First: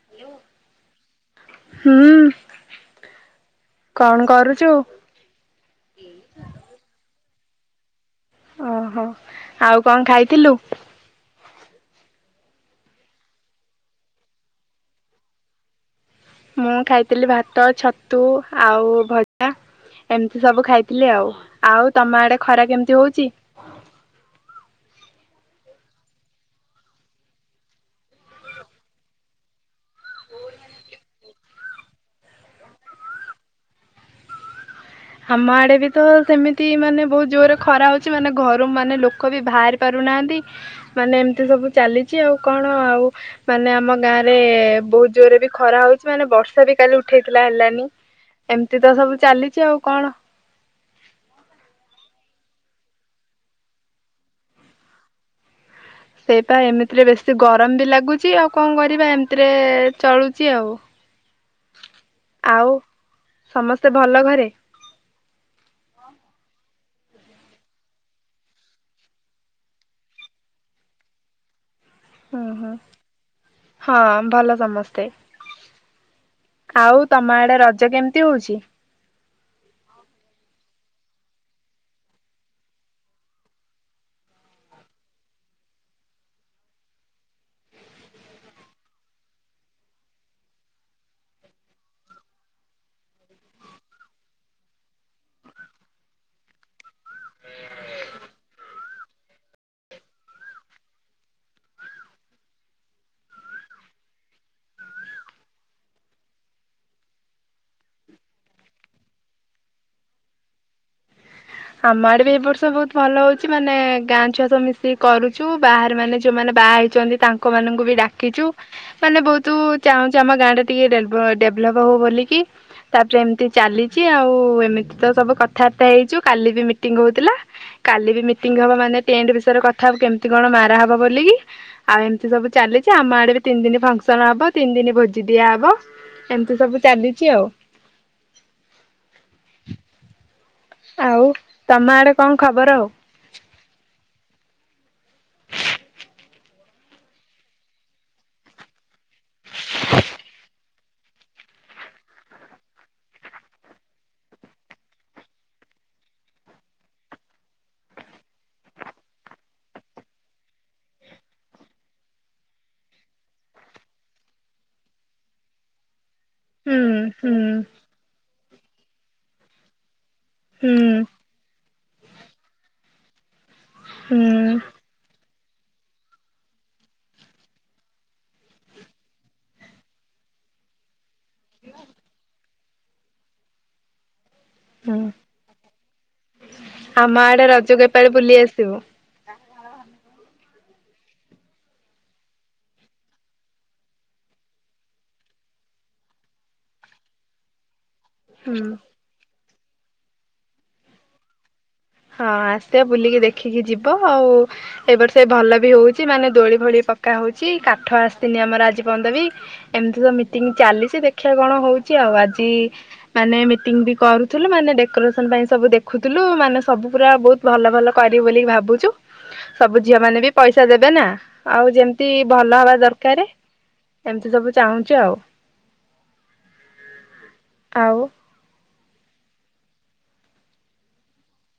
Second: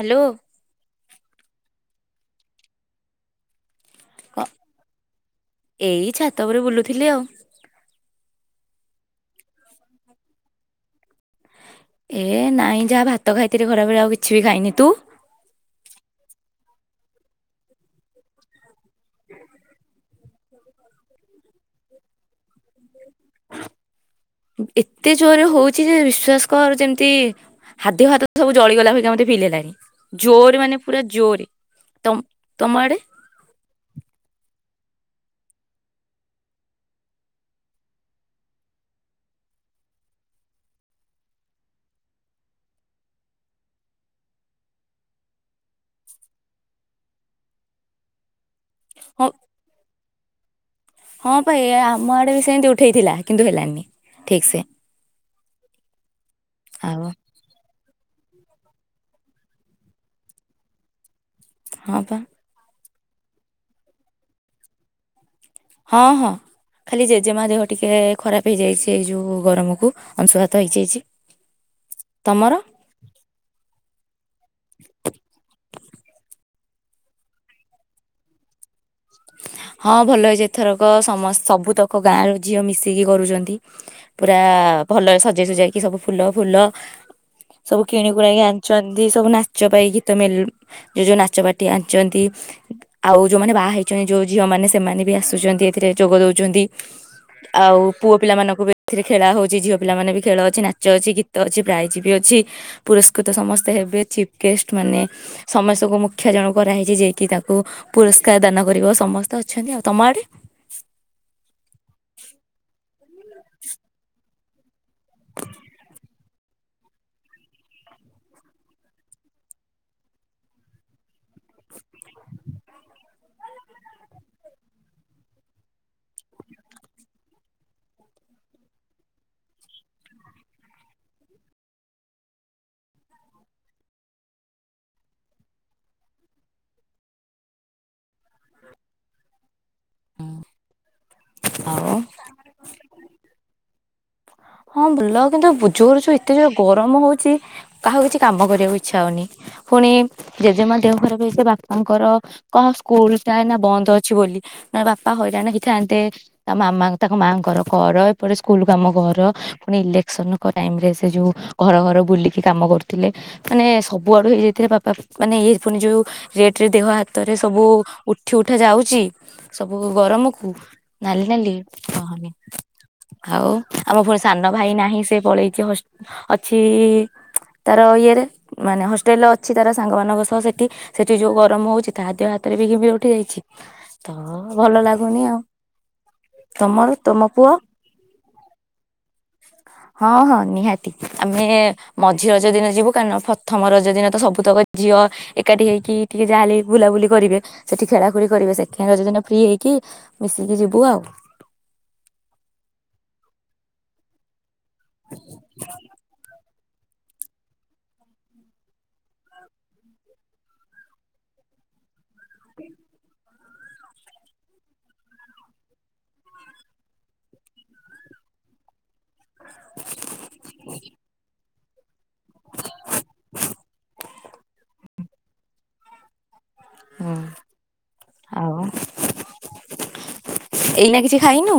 Hello. ହୁଁ। କଣ କ- କରୁଚୁ? ଏଇ ଛାତ ଉପରେ ବୁଲୁଥିଲି ଆଉ। ଓହୋ ଆଉ କଣ ଖାଇଥିଲୁ? ଏ ନାଇଁ ଯାହା ଭାତ ଖାଇଥିଲି ଖରାବେଳେ ଆଉ କିଛି ବି ଖାଇନି, ତୁ? ମୁଁ ଖାଇଥିଲି ଭାତ ଛତୁ ଆଉ ଭଜା। ଏମିତି ସବୁ ଖାଇଥିଲି ଆଉ। ଆଉ ତମ ଆଡେ ଖରା କେମିତି ହଉଛି? ଏତେ ଜୋରରେ ହଉଛି ଯେ ବିଶ୍ଵାସ କର ଯେମିତି ହା ଦିହ ହାତ ସବୁ ଜଳିଗଲା ଭଳିକା ମୋତେ ଫିଲ୍ ହେଲାଣି। ଜୋର ମାନେ ପୁରା ଜୋର ତ ତମ ଆଡ଼େ? ଆମ ଆଡ଼େ ବି ତ ସେମିତି ମାନେ ବହୁତ ଜୋରେ ଖରା ହେଉଚି, ମାନେ ଘରୁ ମାନେ ଲୋକ ବି ବାହାରି ପାରୁନାହାନ୍ତି। ମାନେ ଏମିତି ସବୁ ଚାଲିଛି ଆଉ କଣ ଆଉ ମାନେ ଆମ ଗାଁ ରେ ବହୁତ ଜୋରରେ ବି ଖରା ହଉଛି ମାନେ ବର୍ଷା ବି କାଲି ଉଠେଇଥିଲା ହେଲାନି। ଏମିତି ତ ସବୁ ହଁ ଚାଲିଛି ଆଉ କଣ? ହଁ ଭାଇ ଆମ ଆଡେ ବି ସେମତି ଉଠେଇଥିଲା କିନ୍ତୁ ହେଲାନି ଠିକ ସେ। ସେଇପା ଆଉ ଏମିତିରେ ବସ୍ତ ସେ ଗରମ ବି ଲାଗୁଛି ଆଉ କଣ କରିବା ଏମିତିରେ ଚଳୁଚି ଆଉ। ହଁ ପା। ଆଉ ସମସ୍ତେ ଭଲ ଘରେ? ହଁ ହଁ। ଖାଲି ଜେଜେମା ଦେହ ଟିକେ ଖରାପ ହେଇଯାଇଚି, ଏଇ ଯୋଉ ଗରମକୁୁ ଅଂଶୁଘାତ ହେଇଚି। [inaudible] ହୁଁ ହୁଁ ହଁ ଭଲ ସମସ୍ତେ। ଆଉ ତମ ଆଡେ ରଜ କେମିତି ହୋଉଚି? ହଁ ଭଲ ହେଇଛି ଏଥରକ ସମ ସବୁତକ ଗାଁ ର ଝିଅ ମିଶିକି କରୁଛନ୍ତି। ପୁରା ଭଲରେ ସଜେଇ ସଜେଇକି ସବୁ ଫୁଲ ଫୁଲ ସବୁ କିଣକୁକ ଗାଣିଛନ୍ତି ସବୁ ନାଚ ପାଇଁ ଗୀତ ମ ଯ ଯୋଉ ନାଚ ବାଟି ଆଣିଛନ୍ତି ଆଉ ଯୋଉମାନେ ବାହା ହେଇ ଯୋଉ ଝିଅ ମାନେ ସେମାନେ ବି ଆସୁଛନ୍ତି ଏଥିରେ ଯୋଗ ଦୋଉଚନ୍ତି ଆଉ ପୁଅ ପିଲା ମାନଙ୍କୁ ବି ଏଥିରେ ଖେଳ ହୋଉଚି ଝିଅ ପିଲା ମାନେ ବି ଖେଳ ଅଛି ନାଚ ଅଛି ଗୀତ ଅଛି ପ୍ରାଇଜ ବି ଅଛି ପୁରସ୍କୃତ ସମସ୍ତେ ହେବେ ଚିଫ୍ ଗେଷ୍ଟ ମାନେ ସମସ୍ତଙ୍କୁ ମୁଖ୍ୟ ଜଣ କରାହେଇଛି ଯିଏକି ତାଙ୍କୁ ପୁରସ୍କାର ଦାନ ଗରିବ ସମସ୍ତେ ଅଛନ୍ତି ଆଉ ତମ ଆଡ଼େ? ଆମ ଆଡେ ବି ଏ ବର୍ଷ ବୋହୁତ ଭଲ ହୋଉଚି ମାନେ ଗାଁ ଛୁଆସ ମିଶିକି କରୁଚୁ, ବାହାରେ ମାନେ ଯୋଉମାନେ ବାହା ହେଇଛନ୍ତି। ତାଙ୍କ ମାନଙ୍କୁ ବି ଡାକିଚୁ। ମାନେ ବୋହୁତ ଚାହୁଁଛୁ ଆମ ଗାଁ ଟା ଟିକେ ଡେ ଡେଭଲପ ହଉ ବୋଲି। ତାପରେ ଏମିତି ଚାଲିଛି ଆଉ ଏମିତି ତ ସବୁ କଥାବାର୍ତ୍ତା ହେଇଛୁ କାଲି ବି ମିଟିଙ୍ଗ ହୋଉଥିଲା। କାଲି ବି ମିଟିଂ ହବ ମାନେ ଟେଣ୍ଟ ବିଷୟରେ କଥା ବ କେମିତି କଣ ମାରା ହବ ବୋଲି। ଆଉ ଏମିତି ସବୁ ଚାଲିଛି ଆମ ଆଡେ ବି ତିନି ଦିନ ଫଙ୍କସନ ହବ ତିନି ଦିନ ଭୋଜି ଦିଆହବ। ଏମିତି ସବୁ ଚାଲିଚି ଆଉ। ଆଉ ତମ ଆଉ ଆଡେ କଣ ଖବର ଆଉ? ହଁ ବୁଲ କିନ୍ତୁ ଏତେ ଯୋ ଗରମ ହଉଛି କାହାକୁ କିଛି କାମ କରିବାକୁ ଇଚ ଇଛା ହୋଉନି ପୁଣି ଜେଜେମା ଦେହ ଖରାପ ହେଇଥିଲା। ତାମଙ୍କର କଣ ସ୍କୁଲ ଟା ନା ବନ୍ଦ ଅଛି ବୋଲି ନ ବାପା ହଇରାଣ ହେଇଥାନ୍ତେ। ତା ମାମା ତାଙ୍କ ମାଆଙ୍କର କର ଏପଟ ସ୍କୁଲ କୁ କାମ କର। ପୁଣି ଇଲେକ୍ସନ ଟାଇମ ରେ ସେ ଯୋଉ ଘର ଘର ବୁଲିକି କାମ କରୁଥିଲେ। ମାନେ ସବୁଆଡୁ ହେଇଯାଇଥିଲେ ବାପା ମାନେ ଏଇ ପୁଣି ଯୋଉ ରେଟ ରେ ହୁଁ ଦେହ ହାତରେ ହୁଁ। ସବୁ ଉଠି ଉଠା ଯାଉଛି ସବୁ ଗରମ ହୁଁ ନାଲି ନାଲି କହନ ଆଉ ଆମ ପୁଣି ସାନ ହୁଁ ଭାଇ ନାହିଁ ସେ ପଳେଇଚି ହସ୍ ଅଛି ତାର ଇଏରେ ମାନେ ହଷ୍ଟେଲ ଅଛି ତାର ସାଙ୍ଗମାନଙ୍କ ସହ ସେଠି ସେଠି ଯୋଉ ଗରମ ହୋଉଚି ତାହା ହାତରେ ବି ଘିି ଉଠି ଯାଇଚି। ତ ଭଲ ହୁଁ ଲାଗୁନି ଆଉ ତମର ଆମ ତମ ଆଡେ ପୁଅ। ରଜକୁ ଏପାଳି ବୁଲି ଆସିବୁ। ହଁ ହଁ ନିହାତି। ଆମେ ମଝି ରଜ ଦିନ ଯିବୁ କାରଣ ପଥମ ରଜ ଦିନ ତ ସବୁତକ ଝିଅ ଏକାଠି ହେଇକି ଟିକେ ଯାହା ହେଲେବି ବୁଲାବୁଲି କରିବେ। ସେଠି ଖେଳାଖୁଳି କରିବେ ହୁଁ ସେକେଣ୍ଡ୍ ରଜଦିନ ଫ୍ରି ହେଇକି ମିଶିକି ଯିବୁ ଆଉ ହଁ ଆସିବ ବୁଲିକି ଦେଖିକି ଯିବ ଆଉ ଏ ବର୍ଷ ବି ଭଲ ବି ହଉଚି ମାନେ ଦୋଳି ଭୋଳି ପ କା ହଉଚି କାଠ ଆସ୍ତିନି ଆମର ଆଜି ବନ୍ଦବୀ। ଏମ୍ତି ତ ମିଟିଂ ଚାଲିଛି ଦେଖିଆ କଣ ହଉଛି ଆଉ ଆଜି ମାନେ ମିଟିଂ ବି କରୁଥୁଲୁ ମାନେ ଡେକୋରେସନ୍ ପାଇଁ ସବୁ ଦେଖୁଥୁଲୁ ମାନସ୍ ସବୁ ପୁରା ବହୁତ ଭଲ ଭଲ କରିବି ବୋଲି ଭାବୁଛୁ ସବୁ ଝିଅ ମାନେ ବି ପଇସା ଦେବେ ନା। ଆଉ ଯେମ୍ତି ଭଲ ହବା ଦର୍କାରେ ଏମ୍ତି ସବୁ ଚାହୁଁଚୁ ଆଉ। ହୁଁ ଆଉ। ଆଉ ଏଇନା କିଛି ଖାଇନୁ।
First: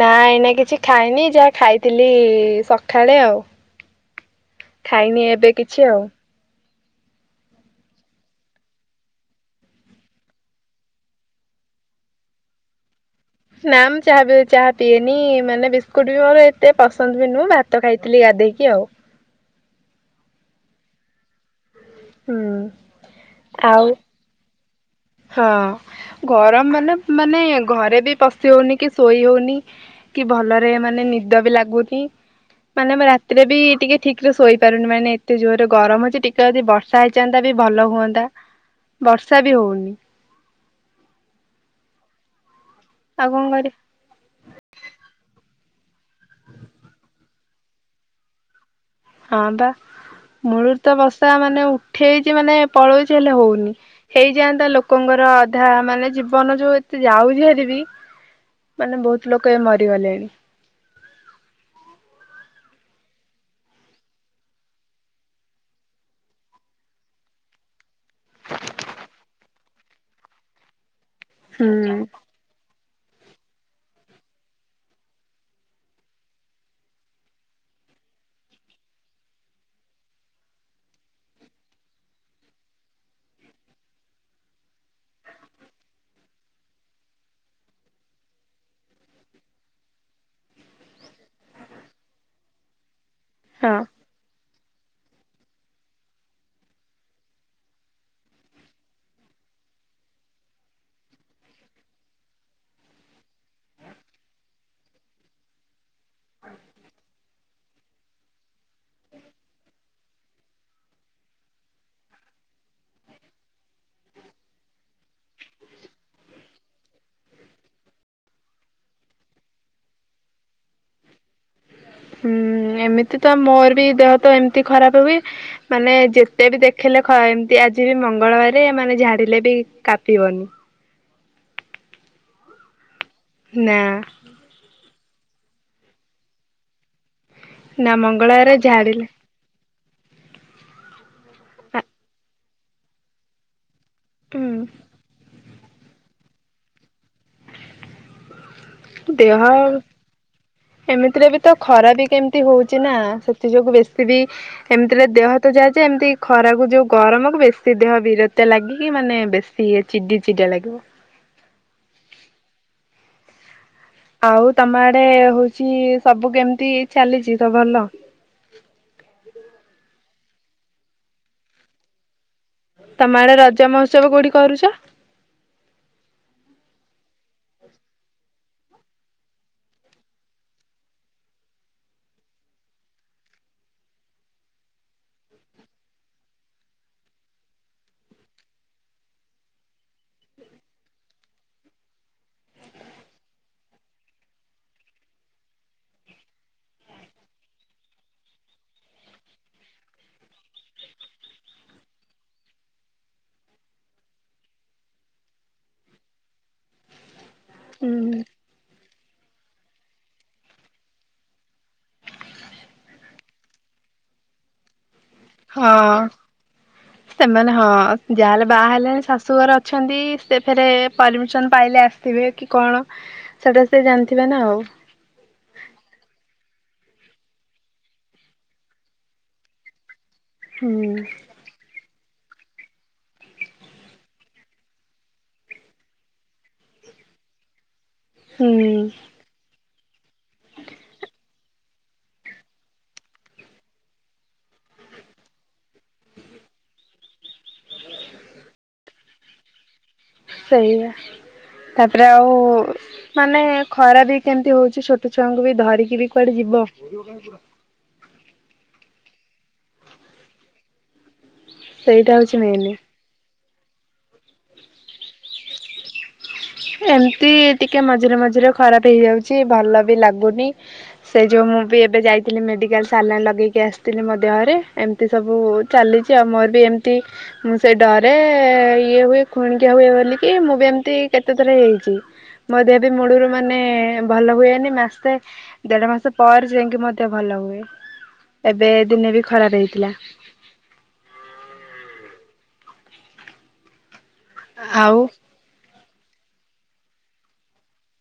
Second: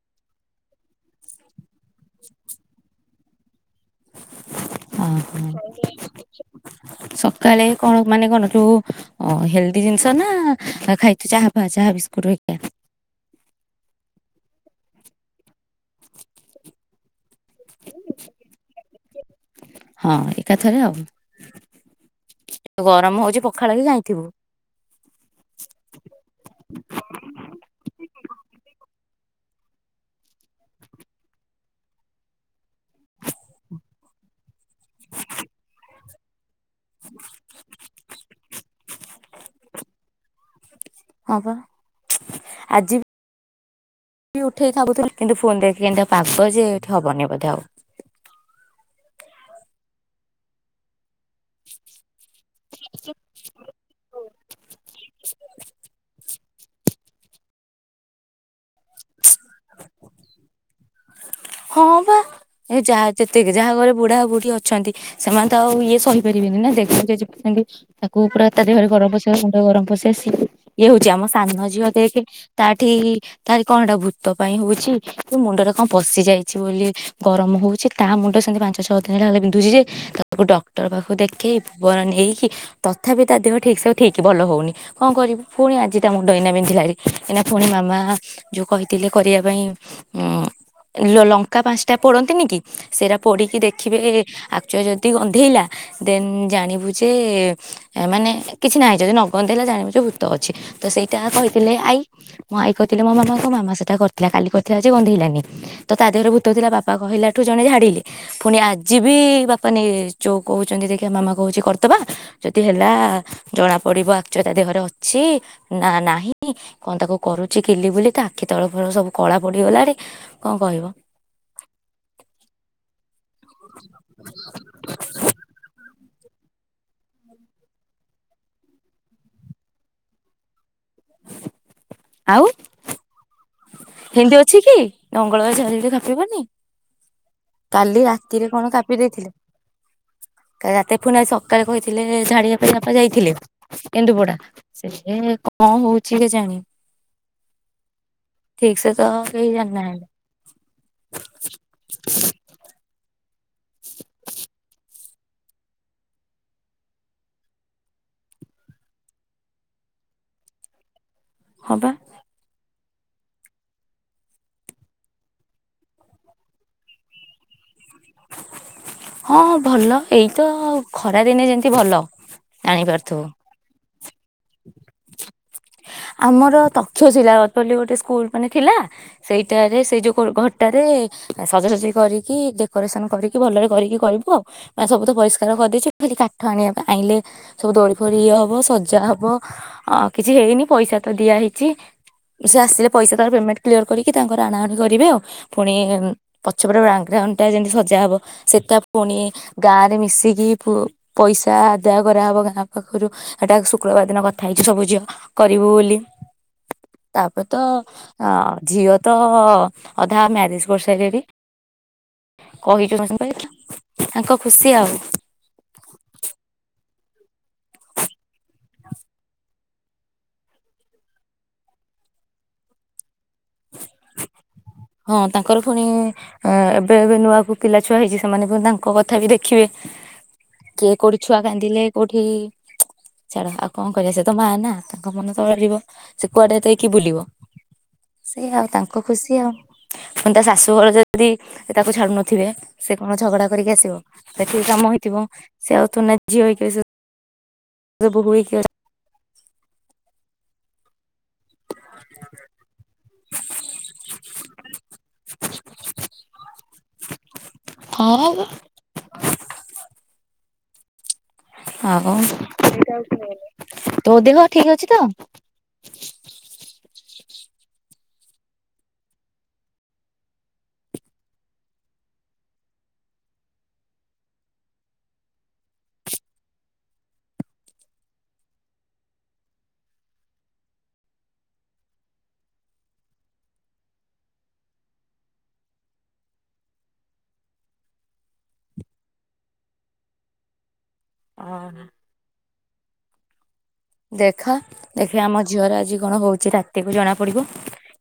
ନା ଏଇନା କିଛି ଖାଇନି ଯାହା ଖାଇଥିଲି ସକାଳେ ଆଉ। ଅହ ଖାଇନି ଏବେ କିଛି ଆଉ। ସକାଳେ କଣ ମାନେ କଣ ଯୋଉ ଓ ହେଲ୍ଦି ଜିନିଷ ନା ଖାଇଚୁ ଚାହା ଫାଆ ଚାହା ବିସ୍କୁଟ୍ ହେର୍କା। ନା ମୁ ଚାହା ବ୍ ଚାହା ପିଏନି ମାନେ ବିସ୍କୁଟ ବି ମୋର ଏ ଏତେ ପସନ୍ଦ୍ ବି ନୁହଁ ଭାତ ଖାଇଥିଲି ଗାଧେଇକି ଆଉ। ହଁ ଏକାଥରେ ଆଉ, ହୁଁ ଗରମ ହଉଚି ପଖାଳ ଆଉ ବି ଖାଇଥିବୁ। ହଁ ଗରମ୍ ମାନେ ମାନେ ଘରେ ବି ପଶି ହଉନି କି ଶୋଇ ହଉନି। କି ଭଲରେ ମାନେ ନିଦ ବି ଲାଗୁନି। ମାନେ ମୁଁ ରାତିରେ ବି ଟିକେ ଠିକ୍ ରେ ଶୋଇପାରୁନି ମାନେ ଏତେ ଜୋରରେ ଗରମ୍ ଯେ। ଟିକେ ଯଦି ବର୍ ର୍ଷା ହେଇଚାନ୍ଦା ବି ଭଲ ହୁଅନ୍ତା। ବର୍ଷା ବି ହଉନି। ହଁ ପା ଆଜି ଆଉ କଂ କରିବ। ଉଠେଇ ଭାବୁଥିଲି, କିନ୍ତୁ ଫୋନ ଦେଖେ କେମ୍ତିଆ ପାଗ ଯେ ଏଠି ହବନି ବୋଧେ ଆଉ। ହଁ ବା ମୂଳରୁ ତ ବର୍ଷା ମାନେ ଉଠେଇଚି ମାନେ ପଳଉଚି ହେଲେ ହଉନି। ହେଇଯାଆନ୍ତା ଲୋକଙ୍କର ଅଧା ମାନେ ଜୀ ଜୀବନ ଯୋଉ ଏତେ ଯାଉଛି ହାରିବିି ମାନେ ବହୁତ୍ ଲୋକ ଏ ମରିଗଲେଣି। ହଁ ବା ଏ ଯାହା ଯେତ୍କି ଯାହା ଘରେ ବୁଢା ବୁଢ଼ୀ ଅଛନ୍ତି ସେମାନେ ତ ଆଉ ଇଏ ସହିପାରିବେନି ନା [unintelligible] ତାକୁ ପୁରା ତା ଦେହରେ ଗରମ ପଶିବା ମୁଣ୍ଡ ଗରମ ପଶି ଆସି ଇଏ ହଉଛି ଆମ ସାନ ଝିଅ ହୁଁ ଦେଖେ ତାଠି ତାର କଣଟା ଭୂତ ପାଇଁ ହଉଚି କି ମୁଣ୍ଡରେ କଣ ପଶିଯାଇ ଛି ବୋଲି ଗରମ ହଉଚି ତା ମୁଣ୍ଡ ସେମିତି ପାଞ୍ଚ ଛଅ ଦିନ୍ ହେ ହେଲା ବିନ୍ଧୁଛି ଯେ। ତାକୁ ଡକ୍ଟର ପାଖକୁ ଦେଖେଇ ପ ନେଇକି ତଥାପି ତା ଦେହ ଠିକ୍ସେ ଠିକ୍ ଭଲ ହଉନି। କଣ କରିବି ପୁଣି ଆଜିଟା ମୁଣ୍ଡ ଇନା ବିିନ୍ଧିଲାଣି ଏଇନା ପୁଣି ମାମା ଯୋଉ କହିଥିଲେ କରିବା ପାଇଁ। ଉଁ [inaudible] ଲ ଲଙ୍କା ପାଁସ୍ଟା ପୋଡନ୍ତିନି କି ସେଇଟା ପୋଡିକି ହଁ ଦେଖିବେ ଆକ୍ଚୁଆ ଯଦି ଗନ୍ଧେଇଲା ଦେନ୍ ଜାଣିବୁ ଯେ ମାନେ କିଛି ନାହିଁ ଯଦି ନଗନ୍ଧେଇଲା ଜାଣିବୁ ଯେ ଭୂତ ଅଛି ତ ସେଇଟା କହିଥିଲେ ଆଇ। ମଁ ଆଇ କହିଥିଲେ ମୋ ମାମା କ ମାମ ସେଟା କରିଥିଲା କାଲି କରିଥିଲା ଯେ ଗନ୍ଧେଇଲାନି ତ ତା ଦେହରେ ଭୁ ତ ଥିଲା ବାପା କହିଲାଠୁ ଜଣେ ଝାଡ଼ିଲେ ପୁଣି ଆଜି ବି ବାପା ନେଇ ଯୋଉ କହୁଛନ୍ତି ଦେଖିବା ମାମା କହୁଚି କର୍ଦବା ଯଦି ହେଲା ଜଣା ପଡିବ ଆକ୍ଚ ତା ଦେହରେ ଅଛି ନା ନାହିଁ। କଣ ତାକୁ କରୁଛି କିଲି ବିଲି ତା ଆଖି ତଳ ଫଳ ସବୁ କଳା ପଡିଗଲାଣି କଣ କହିବ। [inaudible] ହୁଁ ଏମିତି ତ ମୋର ବି ଦେହ ତ ଏମିତି ଖରାପ ହୁଏ ମାନେ ଯେ ତେ ବି ଦେଖେଇଲେ ଏମ୍ତି ଆଜି ବି ମଙ୍ଗଳବାରେ ମାନେ ଝାଡ଼ିଲେ ବି କାପିବନି। [inaudible] ଆଉ ନା। ହେନ୍ତି ଅଛି କି ମଙ୍ଗଳବ ଝରିଲେ କାପିବନି। ନା କାଲି ରାତିରେ ମଙ୍ଗଳବାରେ କଣ କାପି ଝାଡିଲେ ଦେଇଥିଲେ। କା ରାତି ଫୁଣି ଆ ସକାଳେ ଆ କହିଥିଲେ ଝାଡିବା ପାଇଁ ବାପା ଯାଇଥିଲେ କେନ୍ଦୁପଡା ହୁଁ ସେ ଏ କଣ ହଉଛି କେ ଜାଣି? ଠିକ ସେ ତ କେହି ଜାଣି ଦେହ ନା ହେଲେ। ଏମିତିରେ ବି ତ ଖରା ବି କେମତି ହଉଛି ନା ସେଥି ଯୋଗୁ ବେଶୀ ବି ଏମିତି ତରେ ଦେହ ତ ଯାହା ଯା ଏମିତି ଖରାକୁ ଯୋଉ ଗରମକୁ ବେଶୀ ଦେହ ବିରକ୍ତିଆ ଲାଗିକି ମାନେ ବେଶୀ ସିଏ ଚିଡି ଚିଡା ଲାଗିବ। ହଁ ବା। ଆଉ ତମ ଆଡେ ହଉଛି ସବୁ କେମିତି ଚାଲିଛି ତ ଭଲ। ହଁ ଭଲ ଏଇତ ଖରା ଦିନେ ଯେମିତି ଭଲ ତମ ଜାଣିପାରୁଥିବୁ। ଆଡେ ରଜ ମହୋତ୍ସବ କୋଉଠି କରୁଚ। ଆମର ତଥ୍ୟଶିଳା ବୋଲି ଗୋଟେ ସ୍କୁଲ ମାନେ ଥିଲା ସେଇଟାରେ ସେଇ ଯୋଉ କୋ ଘରଟାରେ ସଜାସଜି କରିକି ଡେକୋରେସନ କରିକି ଭଲରେ କରିକି କିରିବୁ ଆଉ ଅ ସବୁ ତ ପରିଷ୍କାର କରିଦେଇଛି ଖାଲି କାଠ ଆଣିବା ପାଇଁ ଆଣିଲେ ସବୁ ଦୋଳି ଫୋଳି ଇଏ ହବ ସଜା ହବ ଆ କିଛି ହେଇନି ପଇସା ତ ଦିଆ ହେଇଚି ସେ ଆସିଲେ ପଇସା ତାର ପେମଣ୍ଟ କ୍ଲିୟର କରିକି ତାଙ୍କର ଆଣାଉଣି କରିବେ ଆଉ। ପୁଣି ପଛ ପଟ ବାଗ୍ରାଉଣ୍ଡଟା ଯେମିତି ସଜା ହବ ସେଟା ପୁଣି ଗାଁରେ ମିଶିକି ପୁଅ ପଇସା ଆଦାୟ କରାହେବ ଗାଁ ପାଖରୁ ହେଟା ଶୁକ୍ରବାର ଦିନ କଥା ହେଇଚୁ ସବୁ ଝିଅ କରିବୁ ବୋଲି। [inaudible] ତାପରେ ତ ହୁଁ ଅ ଝିଅ ତ ଅଧା ମ୍ୟାରେଜ କରିସାରିଲେଣି କହିଚୁ ସମସ୍ତଙ୍କୁ। ତାଙ୍କ ଖୁସି ଆଉ। ହଁ। ସେମାନେ ହଁ ଯାହାହେଲେ ବାହା ହେଲେଣି ଶାଶୁଘର ଅଛନ୍ତି ସେ ଫେରେ ପରମିସନ ପାଇଲେ ଆସ ସିବେ କି କଣ ସେଟା ସେ ଜାଣିଥିବ ନା ଆଉ। ହଁ ତାଙ୍କର ପୁଣି ଆ ଏବେ ଏବେ ନୂଆକୁ ପିଲା ଛୁଆ ହେଇଛି ସେମାନେ ତାଙ୍କ କଥା ବି ଦେଖିବେ କିଏ ହୁଁ। କୋଉଠି ଛୁଆ କାନ୍ଦିଲେ କୋଉଠି ଛାଡ ଆଉ କଣ କରିବା ସେ ତ ମା ନା ତାଙ୍କ ମନ ତରଳିବ ସେ କୁଆଡେ ଦେଇକି ବୁଲିବ ସେ ହୁଁ ଆଉ ତାଙ୍କ ଖୁସି ଆଉ। ଫୁଣି ତା ଶାଶୁଘର ଯଦି ତାକୁ ଛାଡ଼ୁନଥିବେ ସେ କଣ ଝଗଡ଼ା କରିକି ଆସିବ। ସେଠି କି କାମ ହେଇଥିବ ସେ ଆଉ ଥୋଡିନା ଝିଅ ହେଇକି ଆସିବ। ସେ ବୋହୁ ହେଇକି ଆ ସେଇବା। ତାପରେ ଆଉ ମାନେ ଖରା ବି କେମିତି ହଉଛି ଛୋଟ ଛୁଆଙ୍କୁ ବି ଧରିକି ବି କୁଆଡେ ଯିବ। ଖରା ଜୋ ସେଇଟା ଆଉ ହଉଛି ମେନ୍ ତୋ ଦେହ ଠିକ ଅଛି ତ। ଏମିତି ଟିକେ ମଝିରେ ମଝିରେ ଖରାପ ହେଇଯାଉଛି ଭଲ ବି ଲାଗୁନି। ସେ ଯୋଉ ମୁଁ ବି ଏବେ ଯାଇଥିଲି ମେଡ଼ିକାଲ ସାଲାଇନ ଲଗେଇକି ଆସିଥିଲି ମୋ ଦେହରେ ଏମ ମିତି ସବୁ ଚାଲିଛି ଆଉ ମୋର ବି ଏମିତି ମୁଁ ସେଇ ଡରେ ଇଏ ହୁଏ ଖୁଣିକିଆ ହୁଏ ବୋଲିକି ମୁଁ ବି ଏମିତି କେତେଥର ହେଇଛି ମୋ ଦେହ ବି ମୁଳରୁ ମାନେ ଭଲ ହୁଏନି ମାସେ ଦେଢ ମାସ ପରେ ଯାଇକି ମୋ ଦେହ ଭଲ ହୁଏ ଏବେ ଦିନେ ବି ଖରାପ ହେଇଥିଲା। ଅ ହଁ। ଦେଖା ଆଉ ଦେଖିବା ଆମ ଝିଅର ଆଜି କଣ ହଉଛି ରାତିକୁ ଜଣା ପଡ଼ିବ।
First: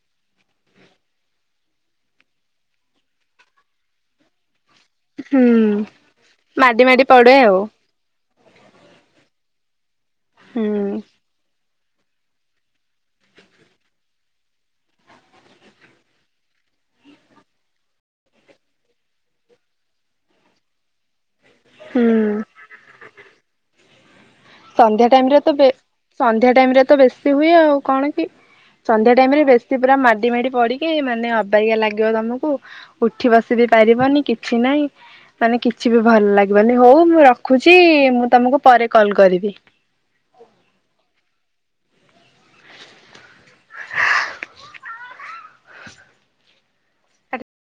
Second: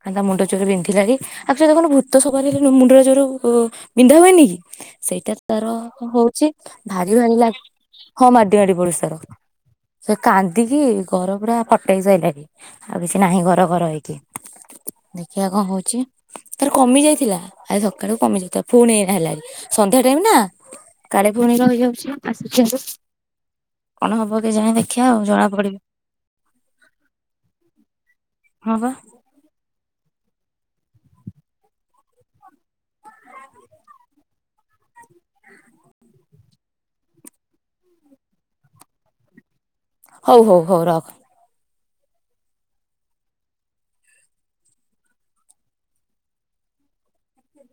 କାହିଁକି ନା ମୁଣ୍ଡ ଜୋରେ ବିନ୍ଧିଲାଣି। [unintelligible] ଦେଖୁନୁ ଭୂତ ସବାର ହେଲେନୁ ମୁଣ୍ଡଟା ଜୋରେ ଉଁ ବିନ୍ଧା ହୁଏ ନି କି? ସେଇଟା ହୁଁ ତାର ହୋଉଛି ମାଡି ମାଡି ଭାରି ପଡେ ଭାରି ଆଉ ଲାଗୁ କ ମାଡି ମାଡି ପଡୁଛି ତାର ସେ ହୁଁ କାନ୍ଦିକି ଘର ପୁରା ଫଟେଇ ସାଇଲାଣି ଆଉ କିଛି ନାହିଁ ଘର ଘର ହେଇକି ଦେଖିଆ କଁ ହୋଉଛି। ତାର କମି ଯାଇଥିଲା ଆଜି ସକାଳୁ କମି ଯାଇଥିଲା ଫୁଣି ଏଇନା ହେଲାଣି ସନ୍ଧ୍ୟା ଟାଇମ ନା କାଳେ ଫୁଣି ହୁଁ ରହିଯାଉଛି [unintelligible] କଣ ହବ କେଜାଣି ଦେଖିଆ ସନ୍ଧ୍ୟା ଆଉ ଟାଇମ ରେ ଜଣା ତ ବେ ପଡିବ ସନ୍ଧ୍ୟା ଟାଇମ ରେ ତ ବେଶୀ ହୁଏ ଆଉ କଣ କି ହଁ ବା ସନ୍ଧ୍ୟା ଟାଇମ ରେ ବେଶୀ ପୁରା ମାଡି ମାଡି ପଡିକି ମାନେ ଅବାଗିଆ ଲାଗିବ ତମୁକୁ ଉଠି ବସି ବି ପାରିବନି କିଛି ନାଇଁ। ମାନେ କିଛି ବି ଭଲ ଲାଗିବନି ହୋଉ ମୁଁ ରଖୁଛି ମୁଁ ତମୁକୁ ପରେ କଲ କରିବି। ହୋଉ ହୋଉ ହୋଉ ରଖ।